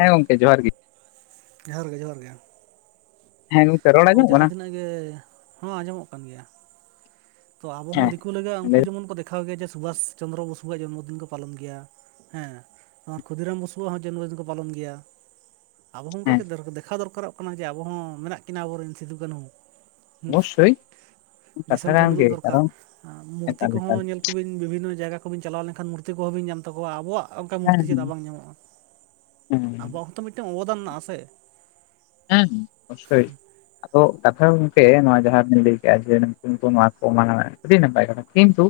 ᱦᱮᱸ ᱜᱚᱝᱠᱮ, ᱡᱚᱦᱟᱨ ᱜᱤ᱾ ᱡᱚᱦᱟᱨ ᱜᱮ, ᱡᱚᱦᱟᱨ ᱜᱮ᱾ ᱦᱮᱸ ᱜᱚᱝ ᱛᱚ ᱡᱟᱦᱟᱸ ᱛᱤᱱᱟᱹᱜ ᱜᱮ, ᱦᱚᱸ ᱟᱸᱡᱚᱢᱚᱜ ᱠᱟᱱ ᱜᱮᱭᱟ᱾ ᱛᱚ ᱟᱵᱚ ᱦᱚᱸ ᱫᱤᱠᱩ ᱞᱮᱠᱟ ᱦᱮᱸ ᱩᱱᱠᱩ ᱞᱟᱹᱭ ᱡᱮᱢᱚᱱ ᱠᱚ ᱫᱮᱠᱷᱟᱣ ᱜᱮᱭᱟ ᱥᱩᱵᱷᱟᱥ ᱪᱚᱱᱫᱨᱚ ᱵᱚᱥᱩᱣᱟᱜ ᱡᱚᱱᱢᱚᱫᱤᱱ ᱠᱚ ᱯᱟᱞᱚᱱ ᱜᱮᱭᱟ᱾ ᱦᱮᱸ ᱟᱨ ᱠᱷᱩᱫᱤᱨᱟᱢ ᱵᱚᱥᱩᱣᱟᱜ ᱦᱚᱸ ᱡᱚᱱᱢᱚ ᱫᱤᱱ ᱠᱚ ᱯᱟᱞᱚᱱ ᱜᱮᱭᱟ᱾ ᱟᱵᱚ ᱦᱚᱸ ᱚᱱᱠᱟ ᱦᱮᱸ ᱜᱮ ᱫᱮᱠᱷᱟᱣ ᱫᱚᱨᱠᱟᱨᱚᱜ ᱠᱟᱱᱟ ᱡᱮ ᱟᱵᱚ ᱦᱚᱸ ᱢᱮᱱᱟᱜ ᱠᱤᱱᱟ ᱟᱵᱚ ᱨᱮᱱ ᱥᱤᱫᱩ, ᱠᱟᱹᱱᱦᱩ᱾ ᱚᱵᱚᱥᱥᱳᱭ [unintelligible] ᱠᱟᱛᱷᱟ ᱫᱤᱥᱚᱢ ᱠᱟᱱ ᱴᱷᱮᱱ ᱜᱮ ᱩᱫᱩᱜ ᱫᱚᱨᱠᱟᱨ, ᱠᱟᱨᱚᱱ ᱢᱩᱨᱛᱤ ᱮᱠᱟᱞ ᱮᱠᱟᱞ ᱠᱚᱦᱚᱸ ᱧᱮᱞ ᱠᱚᱵᱤᱱ ᱵᱤᱵᱷᱤᱱᱱᱚ ᱡᱟᱭᱜᱟ ᱠᱚᱵᱤᱱ ᱪᱟᱞᱟᱣ ᱞᱮᱠᱷᱟᱱ ᱢᱩᱨᱛᱤ ᱠᱚᱸᱦᱚ ᱵᱤᱱ ᱧᱟᱢ ᱛᱟᱠᱚᱣᱟ, ᱟᱵᱚᱣᱟᱜ ᱚᱱᱠᱟ ᱢᱩᱨᱛᱤ ᱦᱮᱸ ᱪᱮᱫᱟᱜ ᱵᱟᱝ ᱧᱟᱢᱚᱜᱼᱟ? ᱦᱮᱸ ᱟᱵᱚᱣᱟᱜ ᱦᱚᱸᱛᱚ ᱢᱤᱫᱴᱟᱝ ᱚᱵᱚᱫᱟᱱ ᱢᱮᱱᱟᱜᱼᱟ ᱥᱮ᱾ ᱦᱮᱸ ᱚᱵᱚᱥᱥᱳᱭ ᱟᱫᱚ ᱠᱟᱛᱷᱟ ᱜᱚᱝᱠᱮ ᱱᱚᱣᱟ ᱡᱟᱦᱟᱸ ᱵᱤᱱ ᱞᱟᱹᱭ ᱠᱮᱫᱼᱟ ᱡᱮ ᱱᱚᱣᱟ ᱠᱚᱠᱚ ᱢᱟᱱᱟᱣᱟ, ᱟᱹᱰᱤ ᱱᱟᱯᱟᱭ ᱠᱟᱛᱷᱟ ᱾ ᱠᱤᱱᱛᱩ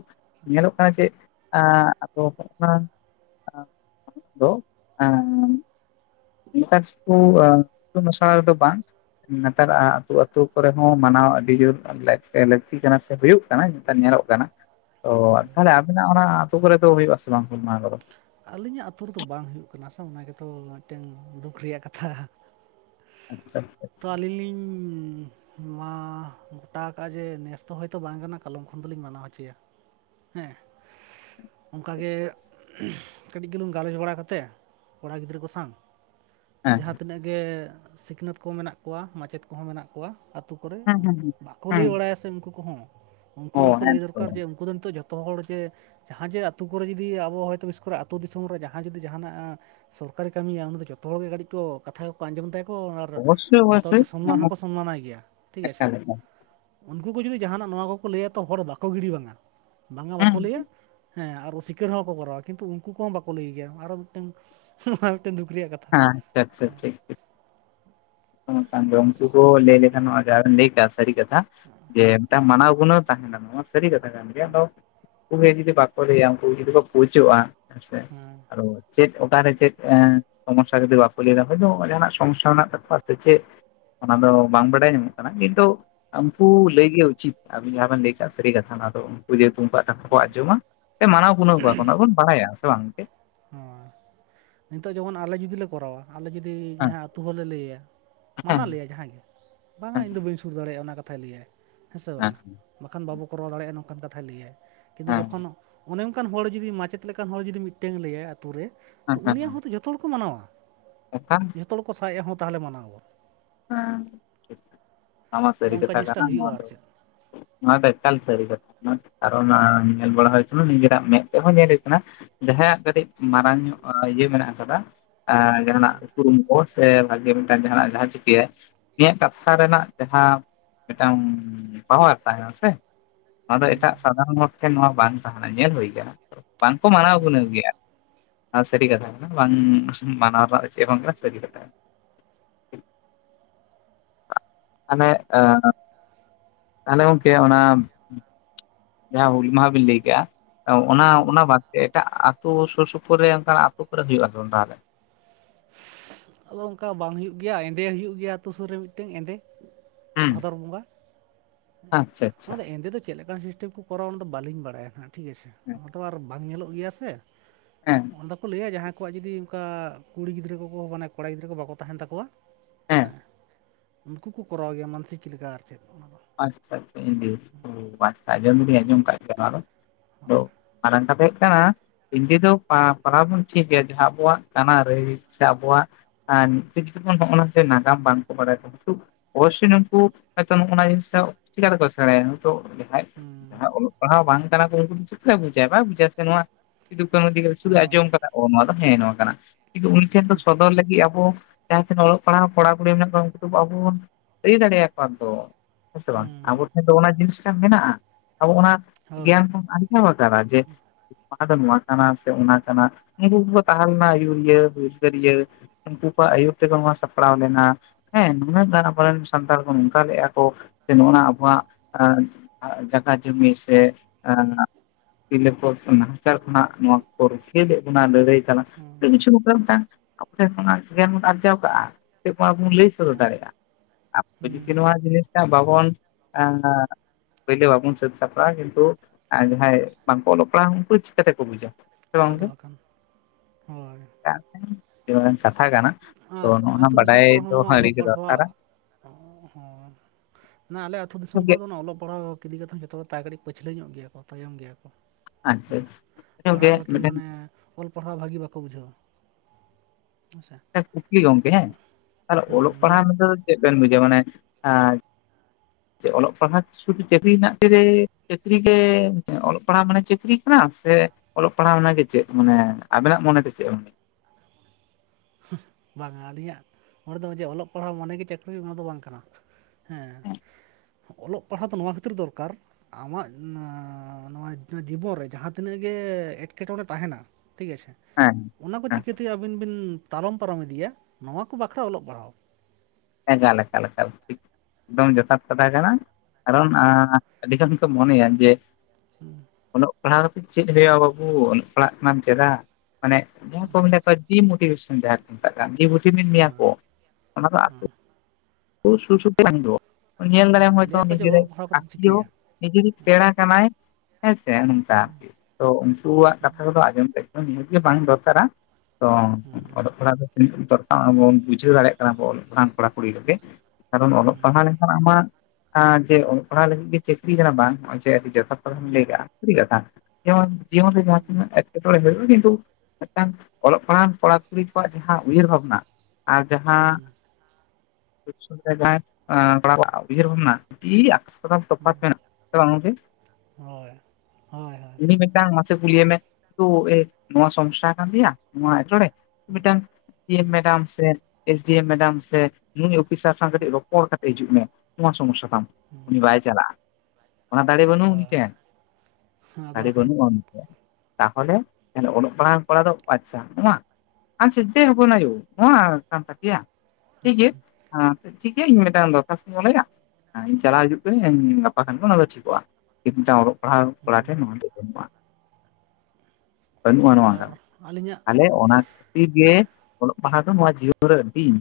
ᱧᱮᱞᱚᱜ ᱠᱟᱱᱟ ᱪᱮᱫ ᱮᱸ ᱟᱫᱚ ᱟᱫᱚ [unintelligible] ᱦᱮᱸ [unintelligible] ᱫᱚ ᱵᱟᱝ᱾ ᱱᱮᱛᱟᱨ ᱟᱛᱳ ᱟᱛᱳ ᱠᱚᱨᱮ ᱦᱚᱸ ᱢᱟᱱᱟᱣ ᱟᱹᱰᱤ ᱡᱳᱨ ᱞᱟᱹᱠᱛᱤ ᱠᱟᱱᱟ, ᱥᱮ ᱦᱩᱭᱩᱜ ᱠᱟᱱᱟ ᱱᱮᱛᱟᱨ ᱧᱮᱞᱚᱜ ᱠᱟᱱᱟ ᱛᱚ ᱛᱟᱦᱚᱞᱮ ᱟᱵᱤᱱᱟᱜ ᱚᱱᱟ ᱟᱹᱛᱩ ᱠᱚᱨᱮ ᱫᱚ ᱦᱩᱭᱩᱜ ᱟᱥᱮ ᱵᱟᱝ ᱚᱱᱟ ᱠᱚᱫᱚ? ᱟᱹᱞᱤᱧ ᱟᱜ ᱟᱹᱛᱩ ᱨᱮᱫᱚ ᱵᱟᱝ ᱦᱩᱭᱩᱜ ᱠᱟᱱᱟ ᱥᱮ ᱚᱱᱟ ᱜᱮᱛᱚ ᱢᱤᱫ ᱴᱮᱱ ᱫᱩᱠ ᱨᱮᱭᱟᱜ ᱠᱟᱛᱷᱟ᱾ ᱟᱪᱪᱷᱟ ᱟᱪᱪᱷᱟ ᱛᱚ ᱟᱪᱪᱷᱟ ᱟᱹᱞᱤᱧ ᱞᱤᱧ ᱱᱚᱣᱟ ᱜᱚᱴᱟ ᱠᱟᱜᱼᱟ ᱡᱮ ᱱᱮᱥ ᱫᱚ ᱦᱳᱭᱛᱚ ᱵᱟᱝ ᱠᱟᱱᱟ ᱠᱟᱞᱚᱢ ᱠᱷᱚᱱ ᱫᱚᱞᱤᱧ ᱢᱟᱱᱟᱣ ᱦᱚᱪᱚᱭᱟ᱾ ᱦᱮᱸ ᱚᱱᱠᱟᱜ ᱜᱮ ᱠᱟᱹᱴᱤᱡ ᱪᱩᱞᱩᱝ ᱜᱟᱞᱚᱪ ᱵᱟᱲᱟ ᱠᱟᱛᱮ ᱠᱚᱲᱟ ᱜᱤᱫᱽᱨᱟᱹ ᱠᱚ ᱥᱟᱝ ᱦᱮᱸ ᱡᱟᱦᱟᱸ ᱛᱤᱱᱟᱹᱜ ᱜᱮ ᱥᱤᱠᱷᱱᱟᱹᱛ ᱠᱚ ᱢᱮᱱᱟᱜ ᱠᱚᱣᱟ ᱢᱟᱪᱮᱫ ᱠᱚᱦᱚᱸ ᱢᱮᱱᱟᱜ ᱠᱚᱣᱟ, ᱟᱛᱳ ᱠᱚᱨᱮ ᱦᱮᱸ ᱦᱮᱸ ᱦᱮᱸ ᱵᱟᱠᱚ ᱞᱟᱹᱭ ᱦᱮᱸ ᱵᱟᱲᱟᱭᱟ ᱥᱮ ᱩᱝᱠᱩ ᱠᱚᱦᱚᱸ ᱚ ᱩᱝᱠᱩ ᱜᱮᱠᱚ ᱦᱮᱸ ᱞᱟᱹᱭ ᱛᱚ ᱫᱚᱨᱠᱟᱨ ᱡᱮ ᱩᱝᱚ ᱫᱚ ᱱᱤᱛᱚᱜ ᱡᱷᱚᱛᱚ ᱦᱚᱲ ᱡᱮ ᱡᱟᱦᱟᱸ ᱡᱮ ᱟᱛᱳ ᱠᱚᱨᱮ ᱡᱩᱫᱤ ᱟᱵᱚ ᱟᱛᱳ ᱤᱥᱠᱩᱞ ᱨᱮ ᱟᱹᱛᱳ ᱫᱤᱥᱚᱢ ᱨᱮ ᱡᱟᱦᱟᱸᱭ ᱡᱩᱫᱤ ᱡᱟᱦᱟᱸᱱᱟᱜ ᱥᱚᱨᱠᱟᱨᱤ ᱠᱟᱹᱢᱤᱭᱟ ᱩᱱᱤ ᱫᱚ ᱡᱚᱛᱚ ᱦᱚᱲᱜᱮ ᱠᱟᱹᱴᱤᱡ ᱠᱚ ᱠᱟᱛᱷᱟ ᱠᱚ ᱟᱸᱡᱚᱢ ᱛᱟᱭᱟ ᱠᱚ ᱟᱨ ᱚᱵᱚᱥᱥᱳᱭ ᱡᱷᱚᱛᱚ ᱚᱵᱚᱥᱥᱳᱭ ᱜᱮ ᱥᱚᱱᱢᱟᱱ ᱧᱟᱢᱚᱜ ᱦᱚᱸᱠᱚ ᱥᱚᱱᱢᱟᱱ ᱟᱭ ᱜᱮᱭᱟ ᱴᱷᱤᱠ ᱟᱪᱷᱮ᱾ ᱮᱠᱟᱞ ᱮᱠᱟᱞ ᱩᱱᱠᱩ ᱠᱚ ᱡᱩᱫᱤ ᱡᱟᱦᱟᱸᱱᱟᱜ ᱱᱚᱣᱟ ᱠᱚᱠᱚ ᱞᱟᱹᱭᱟ ᱛᱚ ᱦᱚᱲ ᱵᱟᱠᱚ ᱜᱤᱰᱤ ᱵᱟᱝᱟ, ᱵᱟᱝᱟ ᱦᱮᱸ ᱵᱟᱠᱚ ᱦᱮᱸ ᱞᱟᱹᱭᱟ ᱦᱮᱸ ᱟᱨᱚ ᱥᱤᱠᱟᱹᱨ ᱦᱚᱸ ᱵᱟᱠᱚ ᱠᱚᱨᱟᱣᱟ ᱠᱤᱱᱛᱩ ᱩᱱᱠᱩ ᱠᱚᱦᱚᱸ ᱵᱟᱠᱚ ᱞᱟᱹᱭ ᱜᱮᱭᱟ ᱟᱨᱚ ᱢᱤᱫ ᱴᱟᱝ ᱟᱨ ᱢᱤᱫ ᱴᱟᱝ ᱫᱩᱠ ᱨᱮᱭᱟᱜ ᱠᱟᱛᱷᱟ᱾ ᱦᱟᱸ ᱟᱪᱪᱷᱟ ᱟᱪᱪᱷᱟ ᱴᱷᱤᱠ᱾ ᱩᱱ ᱠᱷᱟᱱ ᱫᱚ ᱩᱱᱠᱩ ᱠᱚ ᱞᱟᱹᱭ ᱞᱮᱠᱷᱟᱱ ᱜᱟᱱᱚᱜᱼᱟ ᱡᱮ ᱞᱟᱹᱭ ᱠᱟᱜᱼᱟ ᱥᱟᱹᱨᱤ ᱠᱟᱛᱷᱟ, ᱡᱮ ᱢᱤᱫ ᱴᱟᱝ ᱢᱟᱱᱟᱣ ᱜᱩᱱᱟᱹᱣ ᱛᱟᱦᱮᱸᱱᱟ ᱱᱚᱣᱟ ᱥᱟᱹᱨᱤ ᱠᱟᱛᱷᱟ ᱠᱟᱱ ᱜᱮᱭᱟ, ᱛᱚ ᱩᱝᱠᱩ ᱜᱮ ᱡᱩᱫᱤ ᱵᱟᱠᱚ ᱞᱟᱹᱭᱟ ᱩᱱᱠᱩ ᱡᱩᱫᱤ ᱠᱚ ᱯᱟᱹᱪᱟᱜᱼᱟ ᱦᱮᱸᱥᱮ, ᱦᱮᱸ ᱟᱫᱚ ᱪᱮᱫ ᱚᱠᱟᱨᱮ ᱪᱮᱫ ᱮᱸ ᱥᱚᱢᱚᱥᱥᱟ ᱡᱩᱫᱤ ᱵᱟᱠᱚ ᱞᱟᱹᱭ ᱫᱟᱭ ᱦᱳᱭ ᱛᱚ ᱡᱟᱦᱟᱸᱱᱟᱜ ᱥᱚᱢᱚᱥᱥᱟ ᱢᱮᱱᱟᱜ ᱛᱟᱠᱚᱣᱟ, ᱥᱮᱪᱮᱫ ᱚᱱᱟ ᱫᱚ ᱵᱟᱝ ᱵᱟᱰᱟᱭ ᱧᱟᱢᱚᱜ ᱠᱟᱱᱟ ᱠᱤᱱᱛᱩ ᱩᱱᱠᱩ ᱞᱟᱹᱭ ᱜᱮ ᱩᱪᱤᱛ᱾ ᱟᱵᱤᱱ ᱡᱟᱦᱟᱸ ᱵᱮᱱ ᱞᱟᱹᱭ ᱠᱮᱜᱟ ᱥᱟᱹᱨᱤ ᱠᱟᱛᱷᱟ ᱱᱚᱣᱟ ᱫᱚ ᱩᱝᱠᱩ ᱡᱮᱦᱮᱛᱩ ᱩᱝᱠᱩᱣᱟᱜ ᱠᱟᱛᱷᱟ ᱠᱚ ᱟᱸᱡᱚᱢᱟ ᱢᱟᱱᱟᱣ ᱜᱩᱱᱟᱹᱣ ᱠᱚᱣᱟ ᱠᱚ ᱦᱟᱸᱜ ᱵᱚᱱ ᱵᱟᱲᱟᱭᱟ ᱥᱮ ᱵᱟᱝ ᱜᱚᱝᱠᱮ? ᱦᱳᱭ ᱱᱤᱛᱚᱜ ᱡᱮᱢᱚᱱ ᱟᱞᱮ ᱡᱩᱫᱤ ᱞᱮ ᱠᱚᱨᱟᱣᱟ ᱟᱞᱮ ᱡᱩᱫᱤ ᱦᱮᱸ ᱡᱟᱦᱟᱸ ᱟᱹᱛᱩ ᱦᱚᱲᱞᱮ ᱞᱟᱹᱭ ᱟᱭᱟ ᱦᱮᱸ ᱢᱟᱱᱟ ᱞᱮᱭᱟᱭ ᱡᱟᱦᱟᱸᱭ ᱜᱮ ᱵᱟᱝᱟ ᱦᱮᱸ ᱤᱧ ᱫᱚ ᱵᱟᱹᱧ ᱥᱩᱨ ᱫᱟᱲᱮᱭᱟᱜᱼᱟ ᱚᱱᱟ ᱠᱟᱛᱷᱟᱭ ᱞᱟᱹᱭᱟ, ᱦᱮᱸᱥᱮ ᱦᱮᱸ ᱵᱟᱝᱟ? ᱵᱟᱠᱷᱟᱱ ᱵᱟᱵᱚ ᱠᱚᱨᱟᱣ ᱫᱟᱲᱮᱭᱟᱜᱼᱟ ᱱᱚᱝᱠᱟᱱ ᱠᱟᱛᱷᱟᱭ ᱞᱟᱹᱭᱟ, ᱠᱤᱱᱛᱩ ᱦᱮᱸ ᱡᱚᱠᱷᱚᱱ ᱚᱱᱮ ᱚᱝ ᱠᱟᱱ ᱦᱚᱲ ᱡᱩᱫᱤ ᱢᱟᱪᱮᱫ ᱞᱮᱠᱟᱱ ᱦᱚᱲ ᱡᱩᱫᱤ ᱢᱤᱫ ᱴᱮᱱ ᱞᱟᱹᱭ ᱟᱭ ᱟᱛᱳ ᱨᱮ ᱛᱚ ᱩᱱᱤ ᱭᱟᱜ ᱦᱚᱲ ᱡᱚᱛᱚ ᱦᱚᱲ ᱠᱚ ᱢᱟᱱᱟᱣ-ᱟ᱾ ᱮᱱ ᱠᱷᱟᱱ ᱡᱷᱚᱛᱚ ᱦᱚᱲ ᱠᱚ ᱥᱟᱭ‌‌ ᱮ ᱦᱚᱸ ᱛᱟᱦᱞᱮ ᱢᱟᱱᱟᱣ-ᱟ ᱵᱚ᱾ ᱦᱮᱸ ᱱᱚᱣᱟ ᱢᱟ ᱥᱟᱹᱨ ᱱᱚᱝᱠᱟ ᱠᱟᱛᱷᱟ ᱡᱤᱱᱤᱥᱴᱟ ᱠᱟᱱᱟ, ᱦᱩᱭᱩᱜᱼᱟ ᱱᱚᱣᱟ ᱟᱨ ᱫᱚ ᱪᱮᱫ ᱱᱚᱣᱟ ᱫᱚ ᱮᱠᱟᱞ ᱥᱟᱹᱨᱤ ᱠᱟᱛᱷᱟ ᱟᱨ ᱚᱱᱟ ᱧᱮᱞ ᱵᱟᱲᱟ ᱦᱳᱭ ᱠᱟᱱᱟ ᱱᱤᱡᱮᱨᱟᱜ ᱢᱮᱫ ᱛᱮᱦᱚᱸ ᱧᱮᱞ ᱦᱩᱭᱩᱜ ᱠᱟᱱᱟ ᱡᱟᱦᱟᱸᱭ ᱟᱸᱜ ᱠᱟᱹᱴᱤᱡ ᱢᱟᱨᱟᱝ ᱧᱚᱜ ᱤᱭᱟᱹ ᱢᱮᱱᱟᱜ ᱠᱟᱫᱟ, ᱮᱸ ᱡᱟᱦᱟᱸᱱᱟᱜ ᱩᱯᱩᱨᱩᱢ ᱠᱚ ᱥᱮ ᱵᱷᱟᱜᱮ ᱢᱤᱫ ᱴᱟᱝ ᱡᱟᱦᱟᱸᱱᱟᱜ ᱡᱟᱦᱟᱸ ᱪᱤ ᱠᱟᱹᱭᱟ ᱤᱧᱟᱹᱜ ᱠᱟᱛᱷᱟ ᱨᱮᱱᱟᱜ ᱡᱟᱦᱟᱸ ᱢᱤᱫ ᱴᱟᱝ ᱯᱟᱣᱟᱨ ᱛᱟᱦᱮᱸᱱᱟ ᱥᱮ ᱱᱚᱣᱟ ᱫᱚ ᱦᱩᱸ ᱮᱴᱟᱜ ᱥᱟᱫᱷᱟᱨᱚᱱ ᱦᱚᱲ ᱴᱷᱮᱱ ᱱᱚᱣᱟ ᱵᱟᱝ ᱛᱟᱦᱮᱸᱱᱟ ᱧᱮᱞ ᱦᱩᱭ ᱠᱟᱱᱟ, ᱵᱟᱝ ᱠᱚ ᱢᱟᱱᱟᱣ ᱦᱮᱸ ᱜᱩᱱᱟᱹᱣ ᱜᱮᱭᱟ᱾ ᱟᱨ ᱥᱟᱹᱨᱤ ᱠᱟᱛᱷᱟ ᱠᱟᱱᱟ ᱵᱟᱝ ᱢᱟᱱᱟᱣ ᱨᱮᱱᱟᱜ ᱪᱮᱫ ᱦᱚᱸ ᱵᱟᱝ ᱠᱟᱱᱟ ᱥᱟᱨᱤ ᱠᱟᱛᱷᱟ ᱠᱟᱱᱟ᱾ ᱦᱟᱸᱱᱮ ᱟᱸ ᱦᱟᱸᱱᱮ ᱜᱚᱝᱠᱮ ᱚᱱᱟ ᱡᱟᱦᱟᱸ ᱦᱩᱞ ᱢᱟᱦᱟ ᱵᱤᱱ ᱞᱟᱹᱭ ᱠᱮᱜᱼᱟ ᱚᱱᱟ ᱚᱱᱟ ᱵᱟᱛ ᱮᱴᱟᱜ ᱟᱹᱛᱳ ᱥᱩᱨ ᱥᱩᱯᱩᱨ ᱨᱮ ᱚᱱᱠᱟᱱᱟᱸᱜ ᱟᱹᱛᱩ ᱠᱚᱨᱮ ᱦᱩᱭᱩᱜᱼᱟ ᱛᱚ ᱛᱟᱦᱞᱮ? ᱟᱫᱚ ᱚᱱᱠᱟ ᱵᱟᱝ ᱦᱩᱭᱩᱜ ᱜᱮᱭᱟ ᱮᱸᱫᱮ ᱦᱩᱭᱩᱜ ᱜᱮᱭᱟ ᱟᱹᱛᱩ ᱥᱩᱨ ᱨᱮ ᱢᱤᱫ ᱴᱟᱱ ᱮᱸᱫᱮ᱾ ᱦᱩᱸ ᱵᱷᱟᱫᱚᱨ ᱵᱚᱸᱜᱟ, ᱟᱪᱪᱷᱟ ᱟᱪᱪᱷᱟ ᱱᱚᱣᱟ ᱫᱚ ᱮᱸᱫᱮ ᱫᱚ ᱪᱮᱫ ᱞᱮᱠᱟᱱ ᱥᱤᱥᱴᱮᱢ ᱠᱚ ᱠᱚᱨᱚᱱ ᱫᱚ ᱵᱟᱞᱤᱧ ᱵᱟᱲᱟᱭᱟ ᱦᱟᱸᱜ ᱴᱷᱤᱠ ᱟᱪᱷᱮ, ᱦᱮᱸ ᱚᱱᱟ ᱛᱚ ᱟᱨ ᱵᱟᱝ ᱧᱮᱞᱚᱜ ᱜᱮᱭᱟ ᱥᱮ ᱦᱮᱸ ᱚᱱᱟ ᱫᱚᱠᱚ ᱞᱟᱹᱭᱟ ᱡᱟᱦᱟᱸᱭ ᱠᱚᱣᱟᱜ ᱡᱩᱫᱤ ᱚᱠᱟ ᱠᱩᱲᱤ ᱜᱤᱫᱽᱨᱟᱹ ᱠᱚ [unintelligible] ᱠᱚᱲᱟ ᱜᱤᱫᱽᱨᱟᱹ ᱠᱚ ᱵᱟᱠᱚ ᱛᱟᱦᱮᱱ ᱛᱟᱠᱚᱣᱟ ᱦᱮᱸ ᱦᱮᱸᱼᱼ ᱩᱱᱠᱩ ᱠᱚ ᱠᱚᱨᱟᱣ ᱜᱮᱭᱟ ᱢᱟᱱᱥᱤᱠ ᱞᱮᱠᱟ ᱟᱨ ᱪᱮᱫᱼᱼ ᱟᱪᱪᱷᱟ ᱟᱪᱪᱷᱟ ᱟᱪᱪᱷᱟ ᱟᱸᱡᱚᱢ ᱫᱚ ᱞᱤᱧ ᱟᱸᱡᱚᱢ ᱟᱠᱟᱫᱟ ᱜᱮᱭᱟ ᱱᱚᱣᱟ ᱠᱚᱼᱼ [inaudible] ᱠᱟᱱᱟ ᱦᱤᱱᱫᱤ ᱫᱚ ᱯᱟᱲᱦᱚᱵ ᱵᱚᱱ ᱴᱷᱤᱠ ᱜᱮᱭᱟ ᱡᱟᱦᱟᱸ ᱟᱵᱚᱣᱟᱜ ᱠᱟᱱᱟ ᱥᱮ ᱟᱵᱚᱣᱟᱜᱼᱼ ᱟᱨ ᱠᱪᱷᱩ ᱠᱷᱚᱱ ᱦᱚᱜᱼᱚ ᱱᱟ ᱥᱮ ᱱᱟᱜᱟᱢ ᱵᱟᱝ ᱠᱚ ᱵᱟᱲᱟᱭ ᱠᱚ [inaudible] ᱚᱵᱚᱥᱥᱳᱭ ᱱᱩᱠᱩ ᱱᱚᱜᱚ ᱱᱟ ᱱᱚᱣᱟ ᱡᱤᱱᱤᱥ ᱪᱤᱠᱟᱹ ᱛᱮᱠᱚ ᱥᱮᱬᱟᱭ ᱱᱤᱛᱚᱜ ᱡᱟᱦᱟᱸᱭ ᱦᱩᱸ ᱡᱟᱦᱟᱸ ᱚᱞᱚᱜᱼᱼ ᱯᱟᱲᱦᱟᱣ ᱵᱟᱝ ᱠᱟᱱᱟ ᱩᱱᱠᱩ ᱫᱚ ᱪᱤᱠᱟᱹᱭ ᱵᱩᱡᱟᱹ ᱵᱟᱭ ᱵᱩᱡᱟᱹ ᱥᱮ ᱱᱚᱣᱟ ᱥᱤᱫᱩ ᱠᱟᱹᱱᱩ ᱤᱫᱤ ᱠᱟᱛᱮ [unintelligible] ᱦᱳᱭ ᱟᱸᱡᱚᱢ ᱠᱟᱫᱟ᱾ ᱚ ᱱᱚᱣᱟ ᱫᱚ ᱦᱮᱸ ᱱᱚᱣᱟ ᱠᱟᱱᱟ ᱠᱤᱱᱛᱩ ᱩᱱᱤ ᱴᱷᱮᱱ ᱫᱚ ᱥᱚᱫᱚᱨ ᱞᱟᱹᱜᱤᱫ ᱟᱵᱚᱼᱼ ᱡᱟᱦᱟᱸ ᱛᱤᱱᱟᱹᱜ ᱚᱞᱚᱜ ᱯᱟᱲᱦᱟᱜ ᱠᱚᱲᱟ ᱠᱩᱲᱤ ᱢᱮᱱᱟᱜ ᱠᱚᱣᱟ ᱩᱱᱠᱩ ᱫᱚ ᱵᱟᱵ ᱵᱚᱱ [inaudible] ᱹ ᱫᱟᱲᱮ ᱟᱠᱚᱣᱟ ᱛᱚᱼᱼ ᱦᱮᱸ ᱥᱮ ᱵᱟᱝ ᱦᱩᱸ ᱟᱵᱚ ᱴᱷᱮᱱ ᱫᱚ ᱚᱱᱟ ᱡᱤᱱᱤᱥᱴᱟ ᱢᱮᱱᱟᱜ-ᱟ ᱟᱵᱚ ᱚᱱᱟ ᱦᱳᱭ ᱜᱮᱭᱟᱱ ᱠᱷᱚᱱ ᱟᱹᱰᱤᱼᱼ ᱧᱟᱢ ᱟᱠᱟᱫᱟ ᱡᱮᱼᱼ ᱱᱚᱣᱟ ᱫᱚ ᱱᱚᱣᱟ ᱠᱟᱱᱟ ᱥᱮ ᱚᱱᱟ ᱠᱟᱱᱟ ᱩᱱᱠᱩ ᱠᱚᱠᱚ ᱛᱟᱦᱮᱸ ᱞᱮᱱᱟ ᱟᱹᱭᱩᱨᱤᱭᱟᱹ ᱥᱮ ᱦᱩᱞᱜᱟᱹᱨᱤᱭᱟᱹ᱾ ᱩᱱᱠᱩ ᱠᱚᱣᱟᱜ ᱟᱭᱩᱨ ᱛᱮ ᱜᱮ ᱱᱚᱣᱟ ᱥᱟᱯᱲᱟᱣ ᱢᱮᱱᱟᱜᱼᱟ᱾ ᱦᱮᱸ ᱱᱩᱱᱟᱹᱜ ᱜᱟᱱ ᱟᱵᱚᱨᱮᱱ ᱥᱟᱱᱛᱟᱲ ᱠᱚ ᱱᱚᱝᱠᱟ ᱞᱮᱜ-ᱟ ᱠᱚᱼᱼ ᱱᱚᱜᱚᱱᱟ ᱟᱵᱚᱣᱟᱜ ᱡᱟᱠᱟ ᱡᱚᱢᱤ ᱥᱮ [inaudible] ᱛᱤᱨᱞᱟᱹ ᱠᱚ ᱱᱟᱦᱟᱪᱟᱨ ᱠᱷᱚᱱᱟᱜ ᱱᱚᱣᱟ ᱠᱚ ᱨᱩᱠᱷᱤᱭᱟᱹ ᱞᱮᱫ ᱵᱚᱱᱟ ᱞᱟᱹᱲᱦᱟᱹᱭ ᱛᱟᱞᱟ᱾ ᱦᱩᱸ ᱟᱰᱤ ᱠᱤᱪᱷᱩ ᱠᱟᱨᱚᱱ ᱛᱟᱦᱮᱱ ᱠᱟᱱᱟ ᱟᱯᱮ ᱠᱷᱱᱟᱜ ᱜᱮᱭᱟᱱ ᱵᱚᱱ ᱟᱨᱡᱟᱣ ᱠᱟᱜ-ᱟ ᱵᱚᱱ ᱞᱟᱹᱭ᱾ [inaudible] ᱦᱩᱸ ᱩᱛᱟᱨ ᱟᱵᱚ ᱠᱚ ᱡᱩᱫᱤ ᱦᱩᱸ ᱱᱚᱣᱟ ᱡᱤᱱᱤᱥᱼᱼ ᱵᱟᱵᱚᱱ ᱯᱳᱭᱞᱳ ᱵᱟᱵᱚᱱ ᱥᱟᱹᱛ ᱥᱟᱯᱷᱟᱜᱟ ᱠᱤᱱᱛᱩ ᱡᱟᱦᱟᱸᱭᱼᱼ ᱵᱟᱝ ᱠᱚ ᱚᱞᱚᱜ ᱵᱩᱡᱟ ᱪᱮᱫ ᱠᱚ ᱵᱩᱡᱟ ᱟᱫᱚ ᱵᱟᱠᱷᱟᱱ ᱦᱳᱭ [inaudible] ᱠᱟᱛᱷᱟ ᱠᱟᱱᱟ ᱛᱚ ᱟᱨ ᱱᱚᱜᱱᱟ ᱟᱹᱛᱩ ᱫᱤᱥᱚᱢ ᱵᱟᱰᱟᱭ ᱠᱚᱨᱮ ᱦᱚᱸ ᱫᱚ ᱱᱚᱣᱟ ᱟᱹᱰᱤ ᱚᱞᱚᱜ ᱜᱮ ᱯᱟᱲᱦᱟᱣᱟᱜ ᱫᱚᱨᱠᱟᱨᱟ᱾ ᱚᱱᱟ ᱟᱞᱮ ᱟᱹᱛᱩ ᱫᱤᱥᱚᱢ ᱜᱚᱝᱠᱮ ᱠᱚᱨᱮ ᱫᱚ ᱚᱱᱟ ᱚᱞᱚᱜ ᱯᱟᱲᱦᱟᱣᱼᱼ ᱤᱫᱤ ᱠᱟᱛᱮ ᱦᱚᱸ ᱡᱚᱛᱚ ᱦᱚᱲ ᱛᱟᱠ ᱠᱟᱴᱤᱡ ᱯᱟᱹᱪᱷᱞᱟᱹ ᱧᱚᱜ ᱜᱮᱭᱟ ᱠᱚ ᱛᱟᱭᱚᱢ ᱜᱮᱭᱟ ᱠᱚᱼᱼ ᱟᱪᱪᱷᱟ ᱦᱮᱸ ᱜᱚᱝᱠᱮ ᱯᱟᱲᱦᱟᱜ ᱵᱟᱹᱠᱤ ᱢᱤᱫᱴᱮᱱ ᱢᱟᱱᱮᱼᱼ ᱚᱞ ᱯᱟᱲᱦᱟᱣ ᱵᱷᱟᱜᱤ ᱵᱟᱠᱚ ᱵᱩᱡᱷᱟᱹᱣᱟ ᱦᱮᱸ ᱥᱮᱼᱼ ᱢᱤᱫᱴᱟᱝ ᱠᱩᱠᱞᱤ ᱜᱚᱢᱠᱮ ᱦᱮᱸ ᱚᱞᱚᱜ ᱯᱟᱲᱦᱟᱜ ᱞᱟᱹᱭᱵᱤᱱ ᱢᱮᱱ ᱛᱮᱫᱚ ᱪᱮᱫ ᱵᱮᱱ ᱵᱩᱡᱟᱣᱟ ᱢᱟᱱᱮᱼᱼ ᱡᱮ ᱚᱞᱚᱜ ᱯᱟᱲᱦᱟᱜᱼᱼ ᱥᱩᱫᱩ ᱪᱟᱹᱠᱨᱤ ᱨᱮᱱᱟᱜ ᱛᱮᱜᱮ ᱪᱟᱹᱠᱨᱤ ᱜᱮ ᱚᱞᱚᱜ ᱯᱟᱲᱦᱟᱜ ᱢᱟᱱᱮ ᱪᱟᱹᱠᱨᱤ ᱠᱟᱱᱟ ᱥᱮ ᱚᱞᱚᱜ ᱯᱟᱲᱦᱟᱣ ᱚᱱᱟᱱᱟᱜᱮ [inaudible] ᱪᱮᱫ ᱢᱟᱱᱮ ᱟᱵᱮᱱᱟᱜ ᱢᱚᱱᱮ ᱫᱚ ᱪᱮᱫ ᱮᱢ ᱦᱩᱦ ᱵᱟᱝ ᱟᱹᱞᱤᱧᱟᱜ ᱚᱸᱰᱮ ᱫᱚ ᱡᱮ ᱚᱞᱚᱜ ᱯᱟᱲᱦᱟᱜ ᱢᱚᱱᱮ ᱪᱟᱹᱠᱨᱤ ᱚᱱᱟ ᱫᱚ ᱵᱟᱝ ᱠᱟᱱᱟ᱾ ᱦᱮᱸ ᱚᱞᱚᱜ ᱯᱟᱲᱦᱟᱜ ᱫᱚ ᱱᱚᱣᱟ ᱠᱷᱟᱹᱛᱤᱨ ᱫᱚᱨᱠᱟᱨᱼ ᱟᱢᱟᱜ ᱱᱚᱣᱟ ᱡᱤᱵᱚᱱ ᱨᱮ ᱡᱟᱦᱟᱸ ᱛᱤᱱᱟᱹᱜ ᱜᱮ ᱮᱸᱴᱠᱮᱴᱚᱬᱮ ᱛᱟᱦᱮᱱᱟ᱾ ᱴᱷᱤ ᱜᱟᱪᱷᱮ ᱦᱮᱸ ᱚᱱᱟ ᱠᱚ ᱪᱤᱠᱟᱹ ᱛᱮ ᱟᱹᱵᱤᱱ ᱵᱤᱱ ᱛᱟᱞᱚᱢ ᱯᱟᱨᱚᱢ ᱤᱫᱤᱭᱟ ᱱᱚᱣᱟ ᱠᱚ ᱵᱟᱠᱷᱨᱟ ᱚᱞᱚᱜ ᱯᱟᱲᱦᱟᱣᱼ ᱮᱠᱟᱞ ᱮᱠᱟᱞ ᱮᱠᱟᱞ ᱴᱷᱤᱠ ᱮᱠᱫᱚᱢ ᱡᱚᱛᱷᱟᱛ ᱠᱟᱛᱷᱟ ᱠᱟᱱᱟ ᱠᱟᱨᱚᱱ ᱟᱹᱰᱤ ᱜᱟᱱ ᱠᱚ ᱢᱚᱱᱮᱭᱟ ᱡᱮᱼᱼ ᱦᱩᱸ ᱚᱞᱚᱜ ᱯᱟᱲᱦᱟᱣ ᱠᱟᱛᱮᱫ ᱪᱮᱫ ᱦᱩᱭᱩᱜ-ᱟ ᱵᱟᱵᱩ ᱚᱞᱚᱜ ᱯᱟᱲᱦᱟᱜ ᱠᱟᱱᱟᱢ ᱪᱮᱫᱟᱜ ᱢᱟᱱᱮ ᱡᱟᱦᱟ ᱠᱚ ᱞᱟᱹᱭᱟ ᱰᱤᱢᱳᱴᱤᱵᱷᱮᱥᱚᱱ ᱡᱟᱦᱟᱸ ᱠᱚ ᱢᱮᱛᱟᱜ ᱠᱟᱱ ᱰᱤ ᱢᱳᱴᱤᱢᱮᱥ ᱦᱮᱸ ᱢᱮᱭᱟ ᱠᱚ ᱚᱱᱟ ᱫᱚ ᱛ ᱥᱩᱨᱥᱩᱛ ᱨ ᱫᱚᱼᱟ [inaudible] ᱧᱮᱞ ᱫᱟᱲᱮᱭᱟᱢ ᱦᱳᱭ ᱦᱚᱭ ᱛᱚ ᱞᱟᱹᱭᱟᱠᱚ ᱡᱮ ᱱᱤᱡᱮ ᱨᱮᱱ ᱚᱞᱚᱜ ᱯᱟᱲᱦᱟᱣ ᱠᱟᱛᱮᱢ ᱟᱹᱛᱤᱭᱳ ᱪᱤᱠᱟᱹᱭᱟ ᱱᱤᱡᱮ ᱨᱮᱱ ᱯᱮᱲᱟ ᱠᱟᱱᱟᱭ᱾ ᱦᱮᱸ ᱥᱮ ᱱᱚᱝᱠᱟ ᱟᱨᱠᱤ ᱛᱚ ᱩᱱᱠᱩᱣᱟᱜ ᱠᱟᱛᱷᱟ ᱠᱚᱫᱚ ᱟᱸᱡᱚᱢ ᱥᱮᱫ ᱫᱚ ᱱᱤᱦᱟᱛᱤ ᱜᱮ ᱵᱟᱝ ᱫᱚᱨᱠᱟᱨᱟ᱾ ᱛᱚ ᱦᱮᱸ ᱚᱞᱚᱜ ᱯᱟᱲᱦᱟᱜ ᱫᱚ ᱛᱤᱱᱟᱹᱜ ᱫᱚᱨᱠᱵᱚᱱ ᱵᱩᱡᱷᱟᱹᱣ ᱫᱟᱲᱭᱟᱜ ᱠᱟᱱᱟ ᱵᱚᱱ ᱚᱞᱚᱜ ᱯᱟᱲᱦᱟᱜ ᱠᱚᱲᱟ ᱠᱩᱲᱤ ᱠᱚᱜᱮ, ᱠᱟᱨᱚᱱ ᱚᱞᱚᱜ ᱯᱟᱲᱦᱟᱣ ᱦᱮᱸ ᱞᱮᱱᱠᱷᱟᱱ ᱟᱢᱟᱜ ᱡᱮ ᱚᱞᱚᱜ ᱯᱟᱲᱦᱟᱣ ᱞᱟᱹᱜᱤᱫ ᱜᱮ ᱪᱟᱹᱠᱨᱤ ᱠᱟᱱᱟ ᱵᱟᱝ ᱱᱚᱜ-ᱚᱭ ᱡᱮ ᱟᱹᱰᱤ [unintelligible] ᱞᱟᱹᱭ ᱠᱟᱜᱟ ᱥᱟᱨᱤ ᱠᱟᱛᱷᱟ ᱡᱮᱢᱚᱱ ᱡᱤᱭᱚᱱ ᱨᱮ ᱡᱟᱦᱟᱸ ᱛᱤᱱᱟᱹᱜ ᱮᱴᱠᱮᱴᱚᱬᱮ ᱦᱩᱭᱩᱜ-ᱟ ᱠᱤᱱᱛᱩ ᱢᱤᱫᱴᱟᱝ ᱚᱞᱚᱜ ᱯᱟᱲᱦᱟᱜ ᱠᱚᱲᱟ ᱠᱩᱲᱤ ᱠᱚᱣᱟᱜ ᱡᱟᱦᱟᱸ ᱩᱭᱦᱟᱹᱨ ᱵᱷᱟᱵᱽᱱᱟ ᱟᱨ ᱡᱟᱦᱟᱸ ᱟᱹᱛᱩ ᱫᱤᱥᱚᱢᱨᱮ ᱡᱟᱦᱟᱭ ᱠᱚᱲᱟ ᱠᱚᱣᱟᱜ ᱩᱭᱦᱟᱹᱨ ᱵᱷᱟᱵᱽᱱᱟ ᱟᱹᱰᱤ ᱛᱚᱯᱷᱟᱛ ᱢᱮᱱᱟᱜ-ᱟ ᱦᱮᱸ ᱥᱮ ᱵᱟᱝ ᱜᱚᱝᱠᱮ ᱦᱳᱭ ᱦᱳᱭ [unintelligible] ᱢᱤᱫᱴᱟᱝ ᱢᱟᱥᱮ ᱠᱩᱞᱤᱭᱮ ᱢᱮ ᱠᱤᱱᱛᱩ ᱮ ᱱᱚᱣᱟ ᱥᱚᱢᱚᱥᱥᱟ ᱠᱟᱱ ᱫᱚᱭᱟ ᱱᱚᱣᱟ ᱮᱴᱠᱮᱴᱚᱬᱮ ᱢᱤᱫᱴᱟᱝ ᱰᱤ ᱮᱢ ᱢᱮᱰᱟᱢ ᱥᱮ ᱮᱥ ᱰᱤ ᱮᱢ ᱢᱮᱰᱟᱢ ᱥᱮ ᱱᱩᱭ ᱚᱯᱷᱤᱥᱟᱨ ᱥᱟᱶ ᱠᱟᱹᱴᱤᱡ ᱨᱚᱯᱚᱲ ᱠᱟᱛᱮ ᱦᱤᱡᱩᱜ ᱢᱮ ᱱᱚᱣᱟ ᱥᱚᱢᱚᱥᱥᱟ ᱛᱟᱢ ᱦᱳᱭ ᱩᱱᱤ ᱵᱟᱭ ᱪᱟᱞᱟᱜ-ᱟ ᱾ ᱚᱱᱟ ᱫᱟᱲᱮ ᱵᱟᱹᱱᱩᱜ-ᱟ ᱩᱱᱤ ᱦᱳᱭ ᱴᱷᱮᱱ ᱟᱫᱚ ᱫᱟᱲᱮ ᱵᱟᱠᱷᱟᱱ ᱵᱟᱹᱱᱩᱜ-ᱟ ᱾ ᱛᱟᱦᱚᱞᱮ ᱚᱞᱚᱜ ᱯᱟᱲᱦᱟᱜ ᱠᱚᱲᱟ ᱫᱚ ᱟᱪᱪᱷᱟ ᱱᱚᱣᱟ ᱟᱪᱪᱷᱟ ᱫᱮ ᱦᱚᱯᱚᱱ ᱟᱭᱩ ᱱᱚᱣᱟ ᱠᱟᱱ ᱛᱟᱯᱮᱭᱟ ᱴᱷᱤᱠ ᱜᱮ ᱴᱷᱤᱠ ᱜᱮᱭᱟ ᱤᱧ ᱢᱤᱫᱴᱟᱝ ᱫᱚᱨᱠᱷᱟᱥᱛᱚ ᱚᱞᱟᱭᱟ ᱤᱧ ᱪᱟᱞᱟᱣ ᱦᱤᱡᱩᱜ ᱠᱟᱱᱤᱧ ᱜᱟᱯᱟ ᱠᱷᱟᱱ ᱜᱮ ᱚᱱᱟ ᱫᱚ ᱴᱷᱤᱠᱚᱜ-ᱟ ᱾ ᱢᱤᱫᱴᱟᱝ ᱚᱞᱚᱜ ᱯᱟᱲᱦᱟᱜ ᱠᱚᱲᱟ ᱴᱷᱮᱱ ᱱᱚᱣᱟ ᱫᱚ ᱵᱟᱹᱱᱩᱜ-ᱟ ᱾ ᱵᱟᱹᱱᱩᱜᱼᱟ ᱟᱱᱣᱟ ᱟᱨ ᱴᱟᱜ ᱟᱹᱞᱤᱧᱟᱜ ᱟᱞᱮ ᱚᱱᱟ ᱟᱹᱰᱤ ᱜᱮ ᱚᱞᱚᱜ ᱯᱟᱲᱟᱜ ᱫᱚ ᱱᱚᱣᱟ ᱡᱤᱭᱚᱱ ᱨᱮ ᱟᱹᱰᱤ [inaudible]